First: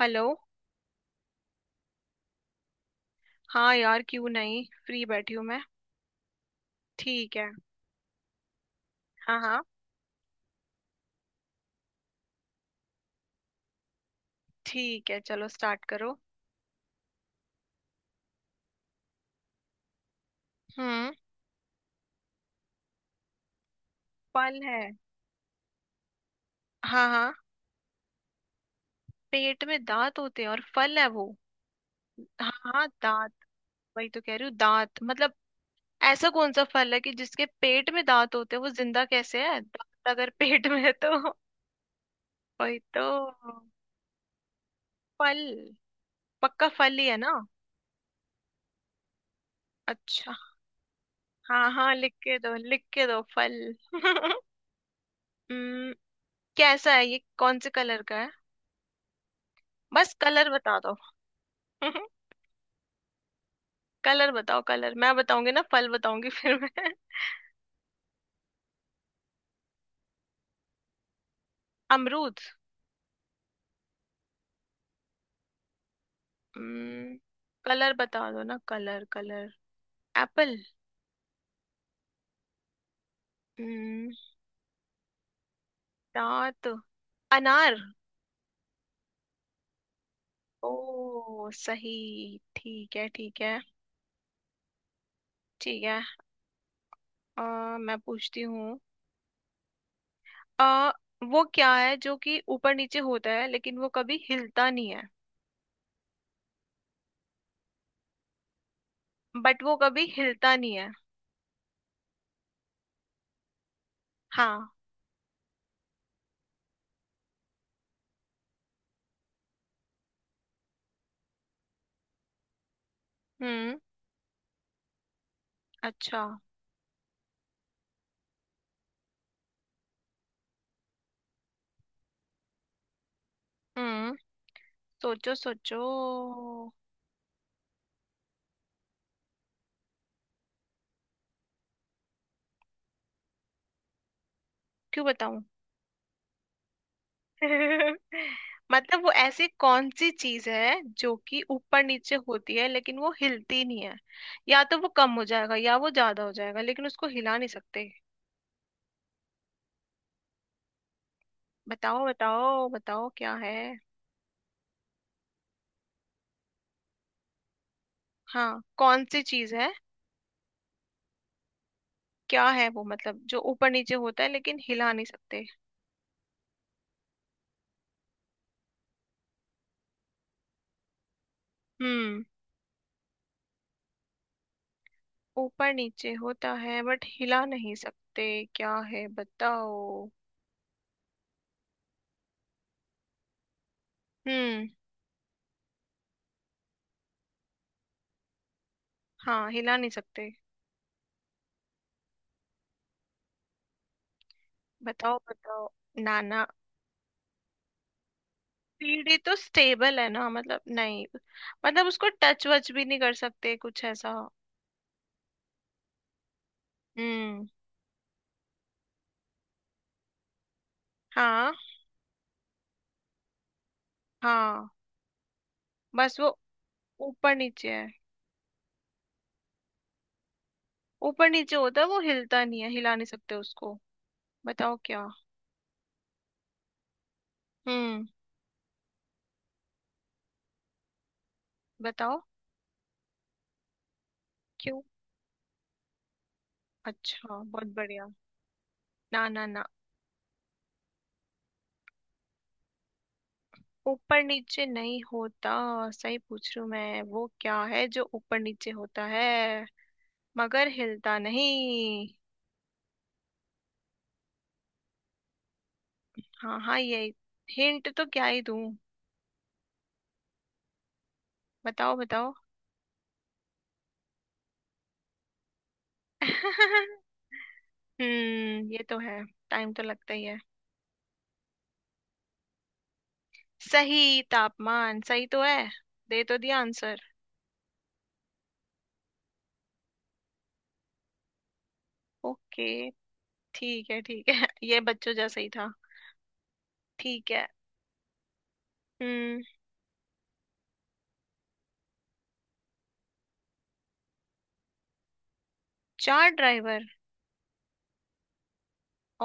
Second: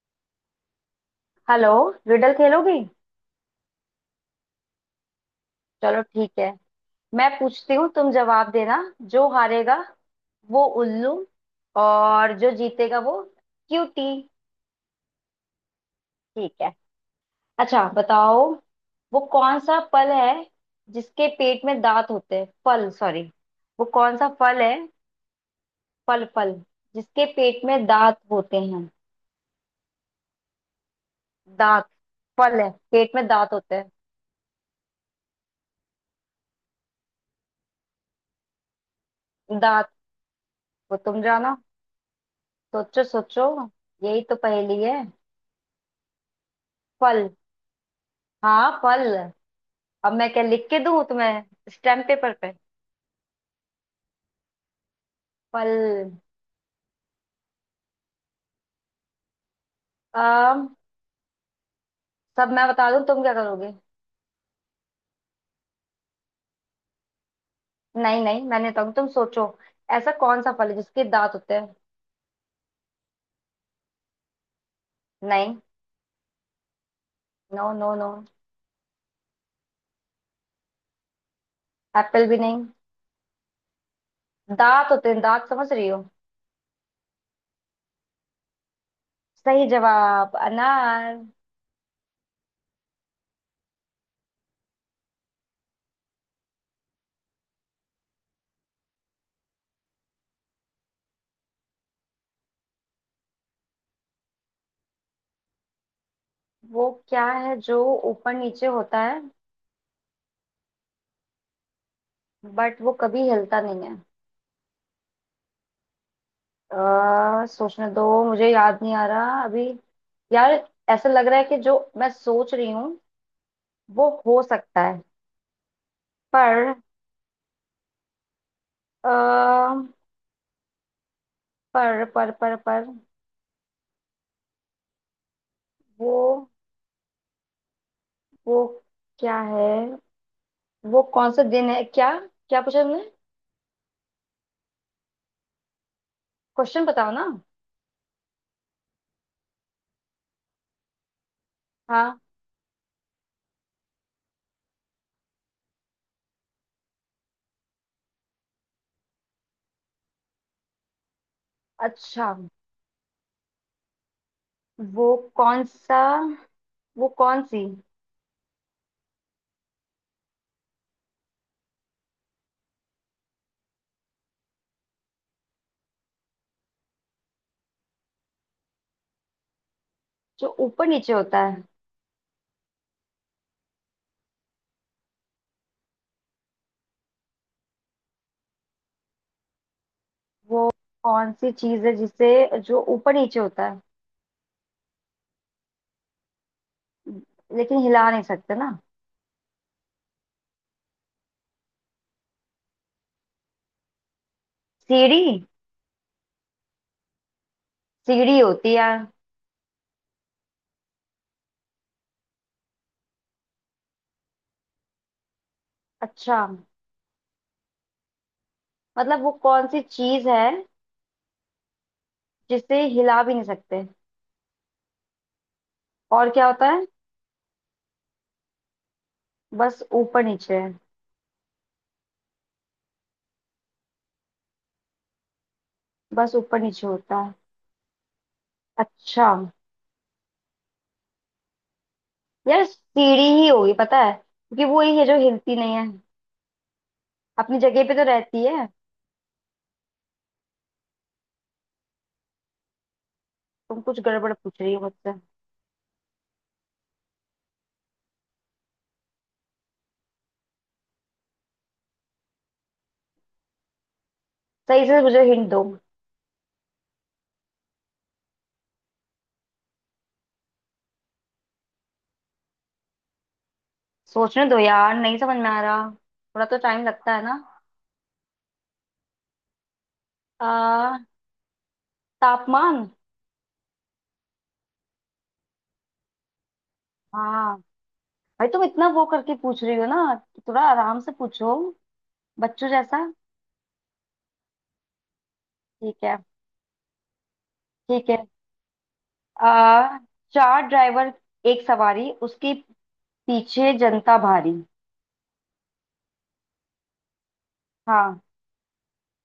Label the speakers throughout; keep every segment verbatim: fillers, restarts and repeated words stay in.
Speaker 1: Hello.
Speaker 2: Hello. Riddle खेलोगी?
Speaker 1: हाँ यार, क्यों नहीं, फ्री बैठी हूँ मैं।
Speaker 2: चलो ठीक है। मैं
Speaker 1: ठीक है।
Speaker 2: पूछती हूँ, तुम जवाब देना। जो
Speaker 1: हाँ हाँ।
Speaker 2: हारेगा वो उल्लू, और जो जीतेगा वो क्यूटी।
Speaker 1: ठीक है, चलो स्टार्ट करो।
Speaker 2: ठीक है, अच्छा बताओ, वो कौन सा फल है
Speaker 1: हम्म।
Speaker 2: जिसके पेट में दांत होते हैं? फल, सॉरी, वो कौन सा
Speaker 1: फल
Speaker 2: फल है?
Speaker 1: है।
Speaker 2: फल फल,
Speaker 1: हाँ
Speaker 2: जिसके
Speaker 1: हाँ।
Speaker 2: पेट में दांत होते हैं?
Speaker 1: पेट में दांत होते हैं और फल है वो।
Speaker 2: दांत,
Speaker 1: हाँ
Speaker 2: फल है,
Speaker 1: हाँ
Speaker 2: पेट में
Speaker 1: दांत।
Speaker 2: दांत होते हैं।
Speaker 1: वही तो कह रही हूँ, दांत मतलब। ऐसा कौन सा फल है कि जिसके पेट में दांत होते हैं? वो जिंदा कैसे है
Speaker 2: दांत
Speaker 1: दांत अगर पेट में है
Speaker 2: वो
Speaker 1: तो।
Speaker 2: तुम जानो,
Speaker 1: वही तो।
Speaker 2: सोचो सोचो। यही तो पहेली है।
Speaker 1: फल। पक्का फल ही है
Speaker 2: फल?
Speaker 1: ना।
Speaker 2: हाँ, फल। अब मैं
Speaker 1: अच्छा।
Speaker 2: क्या लिख के दूं तुम्हें?
Speaker 1: हाँ हाँ,
Speaker 2: स्टैम्प
Speaker 1: लिख
Speaker 2: पेपर
Speaker 1: के
Speaker 2: पे?
Speaker 1: दो, लिख के दो फल।
Speaker 2: पल।
Speaker 1: हम्म। कैसा है ये, कौन से कलर का है? बस कलर
Speaker 2: अम
Speaker 1: बता दो।
Speaker 2: सब मैं बता दूं तुम क्या करोगे?
Speaker 1: कलर बताओ, कलर मैं बताऊंगी ना, फल बताऊंगी फिर मैं।
Speaker 2: नहीं नहीं, मैंने तो, तुम सोचो। ऐसा कौन सा फल है जिसके दांत होते हैं?
Speaker 1: अमरूद।
Speaker 2: नहीं।
Speaker 1: हम्म।
Speaker 2: नो नो
Speaker 1: कलर
Speaker 2: नो
Speaker 1: बता दो ना, कलर कलर। एप्पल।
Speaker 2: एप्पल भी नहीं।
Speaker 1: हम्म।
Speaker 2: दांत होते हैं, दांत, समझ रही हो?
Speaker 1: दांत। अनार।
Speaker 2: सही जवाब, अनार।
Speaker 1: ओ सही। ठीक है ठीक है। ठीक है। अ, मैं पूछती हूँ। अ वो क्या है जो कि ऊपर नीचे होता है लेकिन वो कभी हिलता नहीं है।
Speaker 2: वो क्या है जो ऊपर नीचे होता है,
Speaker 1: बट वो कभी हिलता नहीं है।
Speaker 2: बट वो कभी हिलता नहीं है?
Speaker 1: हाँ।
Speaker 2: अ, सोचने दो, मुझे याद नहीं आ रहा अभी। यार, ऐसा लग रहा है कि जो मैं सोच रही हूँ
Speaker 1: हम्म।
Speaker 2: वो हो सकता है,
Speaker 1: अच्छा।
Speaker 2: पर अ, पर पर पर पर,
Speaker 1: हम्म। सोचो सोचो।
Speaker 2: वो वो क्या है? वो कौन सा दिन है क्या? क्या पूछा तुमने?
Speaker 1: क्यों बताऊं?
Speaker 2: क्वेश्चन बताओ ना।
Speaker 1: मतलब वो ऐसी कौन सी चीज है जो कि ऊपर नीचे
Speaker 2: हाँ,
Speaker 1: होती है लेकिन वो हिलती नहीं है। या तो वो कम हो जाएगा या वो ज्यादा हो जाएगा लेकिन उसको हिला नहीं सकते। बताओ
Speaker 2: अच्छा,
Speaker 1: बताओ बताओ क्या है।
Speaker 2: वो कौन सा वो कौन सी
Speaker 1: हाँ कौन सी चीज है। क्या है वो मतलब, जो ऊपर नीचे होता है लेकिन हिला नहीं सकते।
Speaker 2: जो ऊपर नीचे होता है,
Speaker 1: हम्म। ऊपर नीचे होता है बट हिला नहीं सकते। क्या है बताओ।
Speaker 2: वो कौन सी चीज है जिसे, जो ऊपर नीचे होता है
Speaker 1: हम्म।
Speaker 2: लेकिन हिला नहीं सकते ना?
Speaker 1: हाँ हिला नहीं सकते। बताओ
Speaker 2: सीढ़ी,
Speaker 1: बताओ। ना ना।
Speaker 2: सीढ़ी होती है।
Speaker 1: सीढ़ी तो स्टेबल है ना, मतलब नहीं। मतलब उसको टच वच भी नहीं कर सकते, कुछ ऐसा।
Speaker 2: अच्छा,
Speaker 1: हम्म।
Speaker 2: मतलब वो कौन सी चीज है
Speaker 1: हाँ
Speaker 2: जिसे हिला भी नहीं सकते
Speaker 1: हाँ। बस वो
Speaker 2: और क्या होता है,
Speaker 1: ऊपर नीचे है।
Speaker 2: बस ऊपर नीचे है?
Speaker 1: ऊपर नीचे होता है, वो हिलता नहीं है, हिला नहीं सकते उसको। बताओ क्या।
Speaker 2: बस ऊपर नीचे होता है।
Speaker 1: हम्म।
Speaker 2: अच्छा,
Speaker 1: बताओ।
Speaker 2: यार सीढ़ी ही होगी, पता है, क्योंकि
Speaker 1: क्यों?
Speaker 2: वो ही है जो हिलती नहीं है,
Speaker 1: अच्छा
Speaker 2: अपनी
Speaker 1: बहुत
Speaker 2: जगह पे तो
Speaker 1: बढ़िया।
Speaker 2: रहती है।
Speaker 1: ना ना ना।
Speaker 2: तुम कुछ
Speaker 1: ऊपर
Speaker 2: गड़बड़ पूछ
Speaker 1: नीचे
Speaker 2: रही हो
Speaker 1: नहीं
Speaker 2: मुझसे,
Speaker 1: होता। सही पूछ रही हूँ मैं, वो क्या है जो ऊपर नीचे होता है मगर हिलता नहीं।
Speaker 2: सही से मुझे हिंट दो।
Speaker 1: हाँ हाँ यही। हिंट तो क्या ही दूं। बताओ बताओ।
Speaker 2: सोचने दो यार, नहीं समझ में आ रहा, थोड़ा तो टाइम लगता है ना।
Speaker 1: हम्म ये तो है। टाइम तो लगता ही है।
Speaker 2: आ, तापमान।
Speaker 1: सही, तापमान सही तो है। दे तो दिया आंसर।
Speaker 2: हाँ भाई, तुम इतना वो करके पूछ रही हो ना, थोड़ा आराम से पूछो, बच्चों
Speaker 1: ओके।
Speaker 2: जैसा।
Speaker 1: ठीक है ठीक है। ये बच्चों जैसा ही था।
Speaker 2: ठीक है,
Speaker 1: ठीक है।
Speaker 2: ठीक है।
Speaker 1: हम्म।
Speaker 2: आ, चार ड्राइवर, एक सवारी, उसके पीछे जनता भारी।
Speaker 1: चार ड्राइवर
Speaker 2: हाँ,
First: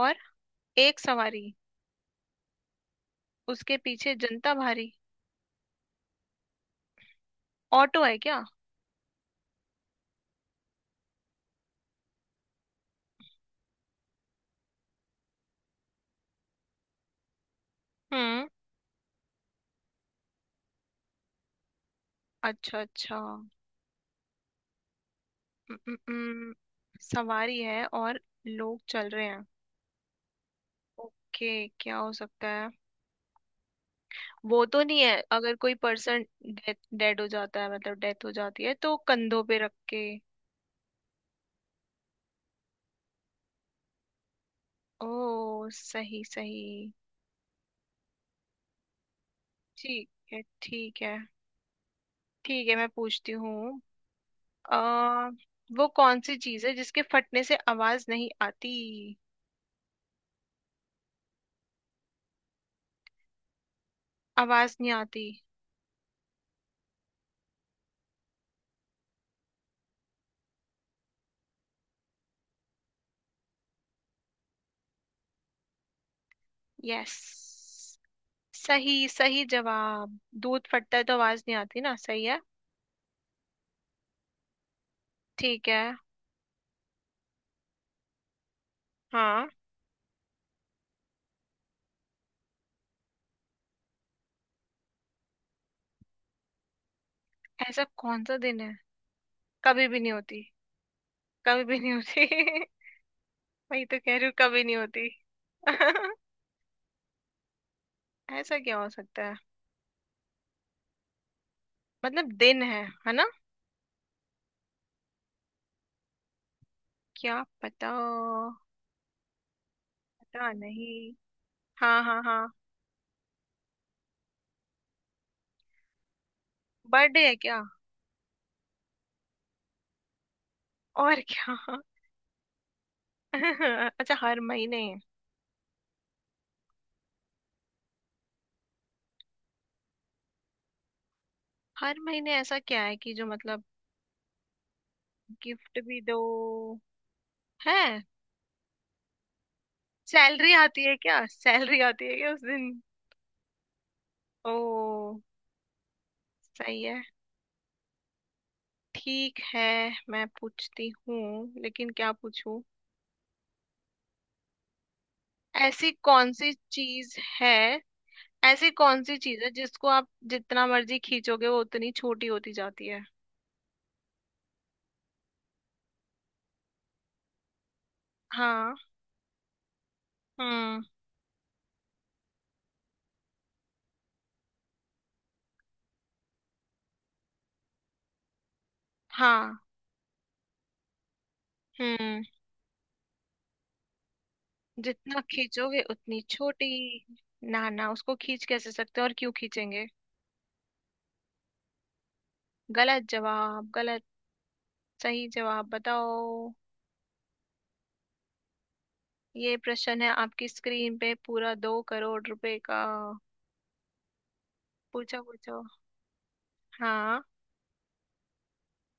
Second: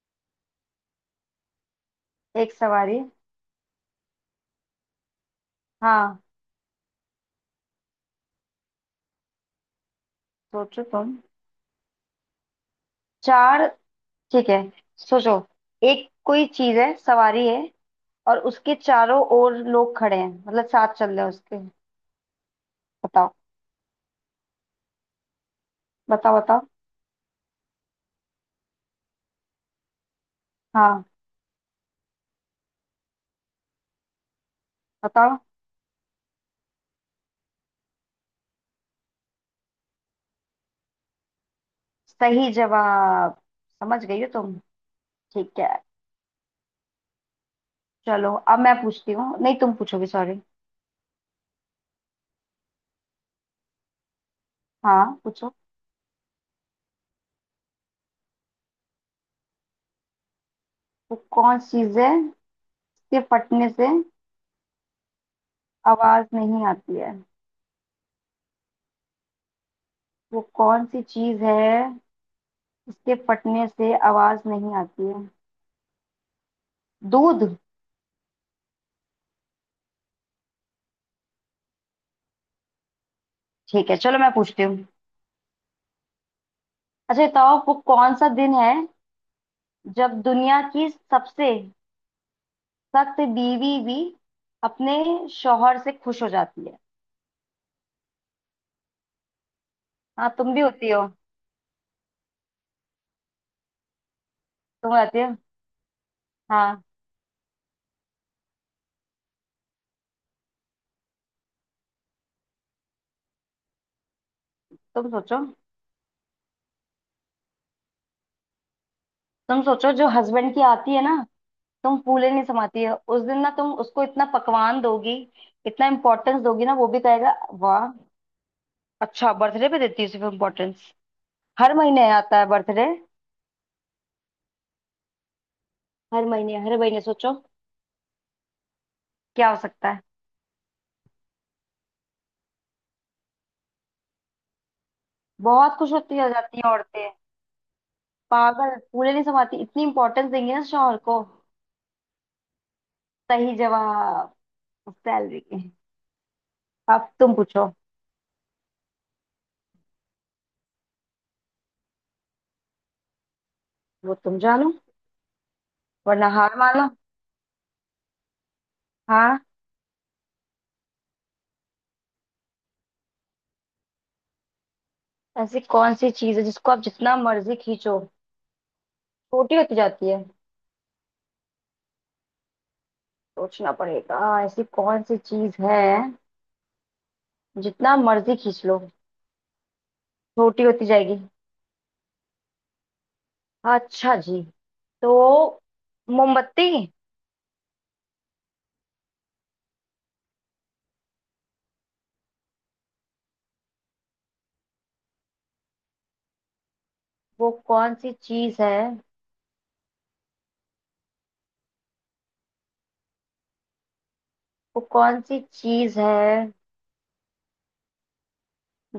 Speaker 1: और एक सवारी
Speaker 2: एक सवारी,
Speaker 1: उसके पीछे जनता भारी।
Speaker 2: हाँ,
Speaker 1: ऑटो है क्या?
Speaker 2: सोचो तुम। चार, ठीक है, सोचो। एक कोई चीज है, सवारी है, और
Speaker 1: हम्म।
Speaker 2: उसके चारों ओर लोग खड़े हैं, मतलब साथ चल रहे हैं उसके।
Speaker 1: अच्छा अच्छा।
Speaker 2: बताओ
Speaker 1: हम्म, हम्म,
Speaker 2: बताओ
Speaker 1: हम्म।
Speaker 2: बताओ।
Speaker 1: सवारी है और लोग चल रहे हैं।
Speaker 2: हाँ,
Speaker 1: ओके क्या हो सकता है। वो तो नहीं है,
Speaker 2: बताओ।
Speaker 1: अगर कोई पर्सन डेड हो जाता है, मतलब डेथ हो जाती है, तो कंधों पे रख के।
Speaker 2: सही जवाब, समझ गई हो तुम। ठीक है,
Speaker 1: ओ सही सही।
Speaker 2: चलो अब मैं पूछती हूँ, नहीं तुम पूछोगे,
Speaker 1: ठीक
Speaker 2: सॉरी।
Speaker 1: है ठीक है। ठीक है मैं पूछती हूँ। आ
Speaker 2: हाँ पूछो।
Speaker 1: वो कौन सी चीज है जिसके फटने से आवाज नहीं आती।
Speaker 2: वो कौन सी चीज है जिसके फटने से
Speaker 1: आवाज नहीं आती।
Speaker 2: आवाज नहीं आती है? वो कौन सी चीज है जिसके फटने से आवाज नहीं आती है?
Speaker 1: यस।
Speaker 2: दूध।
Speaker 1: सही, सही जवाब, दूध फटता है तो आवाज नहीं आती ना, सही है।
Speaker 2: ठीक है, चलो मैं पूछती हूँ।
Speaker 1: ठीक है।
Speaker 2: अच्छा ये बताओ, वो कौन सा दिन है
Speaker 1: हाँ।
Speaker 2: जब दुनिया की सबसे सख्त बीवी भी अपने शौहर से खुश हो जाती है?
Speaker 1: ऐसा कौन सा दिन है, कभी भी नहीं
Speaker 2: हाँ,
Speaker 1: होती।
Speaker 2: तुम भी होती हो,
Speaker 1: कभी भी नहीं होती। वही तो कह रही हूँ कभी नहीं
Speaker 2: तुम
Speaker 1: होती।
Speaker 2: होती हो, हाँ।
Speaker 1: ऐसा क्या हो सकता है? मतलब दिन है है ना।
Speaker 2: तुम सोचो,
Speaker 1: क्या पता।
Speaker 2: तुम सोचो, जो
Speaker 1: पता
Speaker 2: हस्बैंड की आती है
Speaker 1: नहीं।
Speaker 2: ना, तुम
Speaker 1: हाँ हाँ
Speaker 2: फूले नहीं
Speaker 1: हाँ।
Speaker 2: समाती हो उस दिन ना, तुम उसको इतना पकवान दोगी, इतना इम्पोर्टेंस दोगी ना, वो भी
Speaker 1: बर्थडे
Speaker 2: कहेगा
Speaker 1: है क्या?
Speaker 2: वाह। अच्छा, बर्थडे पे देती है सिर्फ इम्पोर्टेंस?
Speaker 1: और क्या?
Speaker 2: हर महीने आता है बर्थडे?
Speaker 1: अच्छा हर महीने।
Speaker 2: हर महीने हर महीने सोचो, क्या हो सकता है।
Speaker 1: हर महीने ऐसा क्या है कि जो मतलब
Speaker 2: बहुत
Speaker 1: गिफ्ट
Speaker 2: खुश
Speaker 1: भी दो
Speaker 2: होती आ जाती हैं औरतें,
Speaker 1: है।
Speaker 2: पागल, फूले नहीं समाती, इतनी इंपॉर्टेंस
Speaker 1: सैलरी
Speaker 2: देंगी ना
Speaker 1: आती है
Speaker 2: शौहर
Speaker 1: क्या,
Speaker 2: को।
Speaker 1: सैलरी आती है क्या उस दिन?
Speaker 2: सही जवाब,
Speaker 1: ओ
Speaker 2: सैलरी के।
Speaker 1: सही है।
Speaker 2: अब तुम पूछो।
Speaker 1: ठीक है। मैं पूछती हूँ लेकिन क्या पूछूं।
Speaker 2: वो तुम जानो
Speaker 1: ऐसी
Speaker 2: वरना
Speaker 1: कौन सी
Speaker 2: हार मानो।
Speaker 1: चीज है। ऐसी कौन सी चीज
Speaker 2: हाँ,
Speaker 1: है जिसको आप जितना मर्जी खींचोगे वो उतनी छोटी होती जाती है।
Speaker 2: ऐसी कौन सी चीज है जिसको आप जितना मर्जी खींचो
Speaker 1: हाँ।
Speaker 2: छोटी होती जाती है?
Speaker 1: हम्म।
Speaker 2: सोचना पड़ेगा। ऐसी कौन सी चीज है जितना मर्जी खींच लो
Speaker 1: हाँ।
Speaker 2: छोटी होती जाएगी?
Speaker 1: हम्म।
Speaker 2: अच्छा जी, तो
Speaker 1: जितना खींचोगे उतनी
Speaker 2: मोमबत्ती।
Speaker 1: छोटी। ना ना, उसको खींच कैसे सकते हैं और क्यों खींचेंगे। गलत जवाब गलत। सही जवाब बताओ।
Speaker 2: वो कौन सी चीज है,
Speaker 1: ये प्रश्न है आपकी स्क्रीन पे पूरा दो करोड़ रुपए का।
Speaker 2: वो
Speaker 1: पूछो
Speaker 2: कौन सी
Speaker 1: पूछो।
Speaker 2: चीज है
Speaker 1: हाँ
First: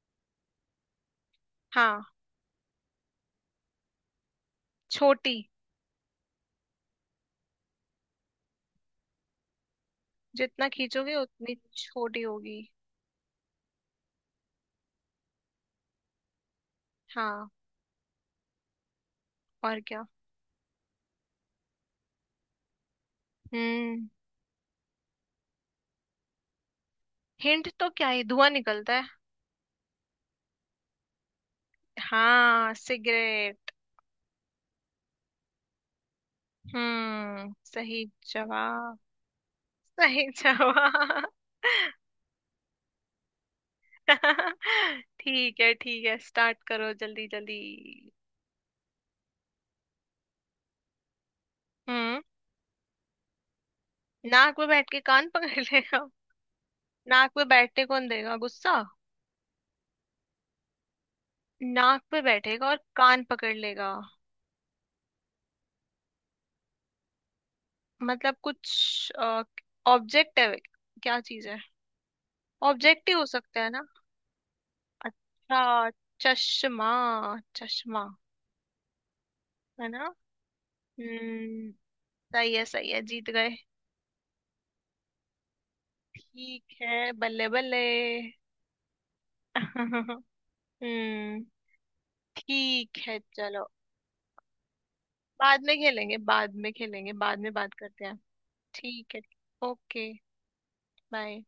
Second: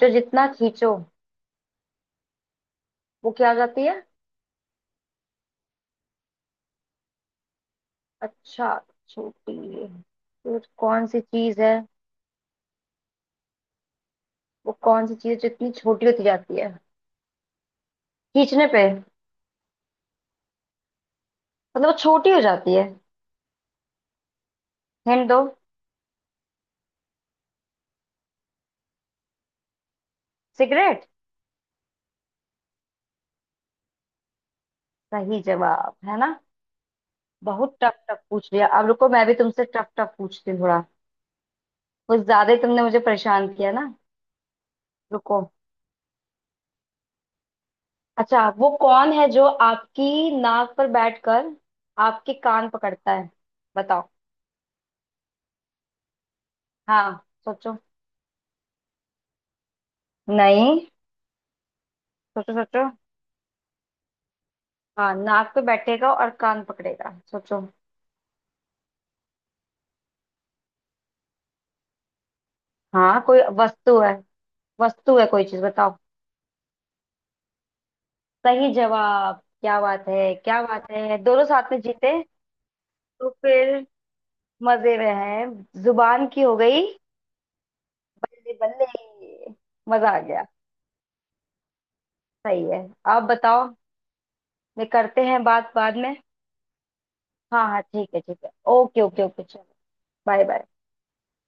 Speaker 2: जो जितना खींचो
Speaker 1: हाँ।
Speaker 2: वो क्या हो जाती है?
Speaker 1: छोटी।
Speaker 2: अच्छा, छोटी है। तो
Speaker 1: जितना
Speaker 2: कौन
Speaker 1: खींचोगे
Speaker 2: सी
Speaker 1: उतनी
Speaker 2: चीज है,
Speaker 1: छोटी होगी।
Speaker 2: वो कौन सी चीज जितनी छोटी होती जाती है
Speaker 1: हाँ।
Speaker 2: खींचने पे,
Speaker 1: और क्या।
Speaker 2: मतलब वो छोटी हो जाती है?
Speaker 1: हम्म।
Speaker 2: हिंट दो।
Speaker 1: हिंट तो क्या है, धुआं निकलता है।
Speaker 2: सिगरेट।
Speaker 1: हाँ सिगरेट।
Speaker 2: सही जवाब है ना?
Speaker 1: हम्म
Speaker 2: बहुत टफ
Speaker 1: सही
Speaker 2: टफ पूछ लिया, अब
Speaker 1: जवाब।
Speaker 2: रुको मैं भी तुमसे टफ टफ
Speaker 1: सही
Speaker 2: पूछती हूँ थोड़ा,
Speaker 1: जवाब।
Speaker 2: कुछ ज्यादा ही तुमने मुझे परेशान किया ना। रुको।
Speaker 1: ठीक है ठीक है, स्टार्ट करो जल्दी जल्दी।
Speaker 2: अच्छा, वो कौन है जो आपकी नाक पर बैठकर
Speaker 1: हम्म।
Speaker 2: आपके कान पकड़ता है? बताओ।
Speaker 1: नाक पे बैठ के कान पकड़ लेगा।
Speaker 2: हाँ,
Speaker 1: नाक पे
Speaker 2: सोचो।
Speaker 1: बैठने कौन देगा, गुस्सा।
Speaker 2: नहीं,
Speaker 1: नाक पे
Speaker 2: सोचो
Speaker 1: बैठेगा और
Speaker 2: सोचो
Speaker 1: कान पकड़ लेगा।
Speaker 2: हाँ, नाक पे बैठेगा और कान पकड़ेगा, सोचो।
Speaker 1: मतलब कुछ ऑब्जेक्ट है। क्या चीज है। ऑब्जेक्ट ही
Speaker 2: हाँ,
Speaker 1: हो
Speaker 2: कोई
Speaker 1: सकता है ना।
Speaker 2: वस्तु है, वस्तु है कोई
Speaker 1: अच्छा।
Speaker 2: चीज, बताओ।
Speaker 1: चश्मा। चश्मा।
Speaker 2: सही जवाब, क्या
Speaker 1: है ना।
Speaker 2: बात है, क्या बात है, दोनों साथ
Speaker 1: हम्म।
Speaker 2: में जीते।
Speaker 1: सही है सही है,
Speaker 2: तो
Speaker 1: जीत गए।
Speaker 2: फिर मजे में हैं, जुबान की हो
Speaker 1: ठीक
Speaker 2: गई।
Speaker 1: है बल्ले बल्ले।
Speaker 2: बल्ले बल्ले। मजा आ गया।
Speaker 1: हम्म।
Speaker 2: सही है।
Speaker 1: ठीक है
Speaker 2: आप
Speaker 1: चलो,
Speaker 2: बताओ, ये करते हैं
Speaker 1: बाद
Speaker 2: बात
Speaker 1: में
Speaker 2: बाद में।
Speaker 1: खेलेंगे, बाद में खेलेंगे, बाद में
Speaker 2: हाँ
Speaker 1: बात
Speaker 2: हाँ,
Speaker 1: करते
Speaker 2: ठीक
Speaker 1: हैं।
Speaker 2: है ठीक है, ओके
Speaker 1: ठीक है।
Speaker 2: ओके ओके, चलो।
Speaker 1: ओके।
Speaker 2: Bye bye.
Speaker 1: बाय।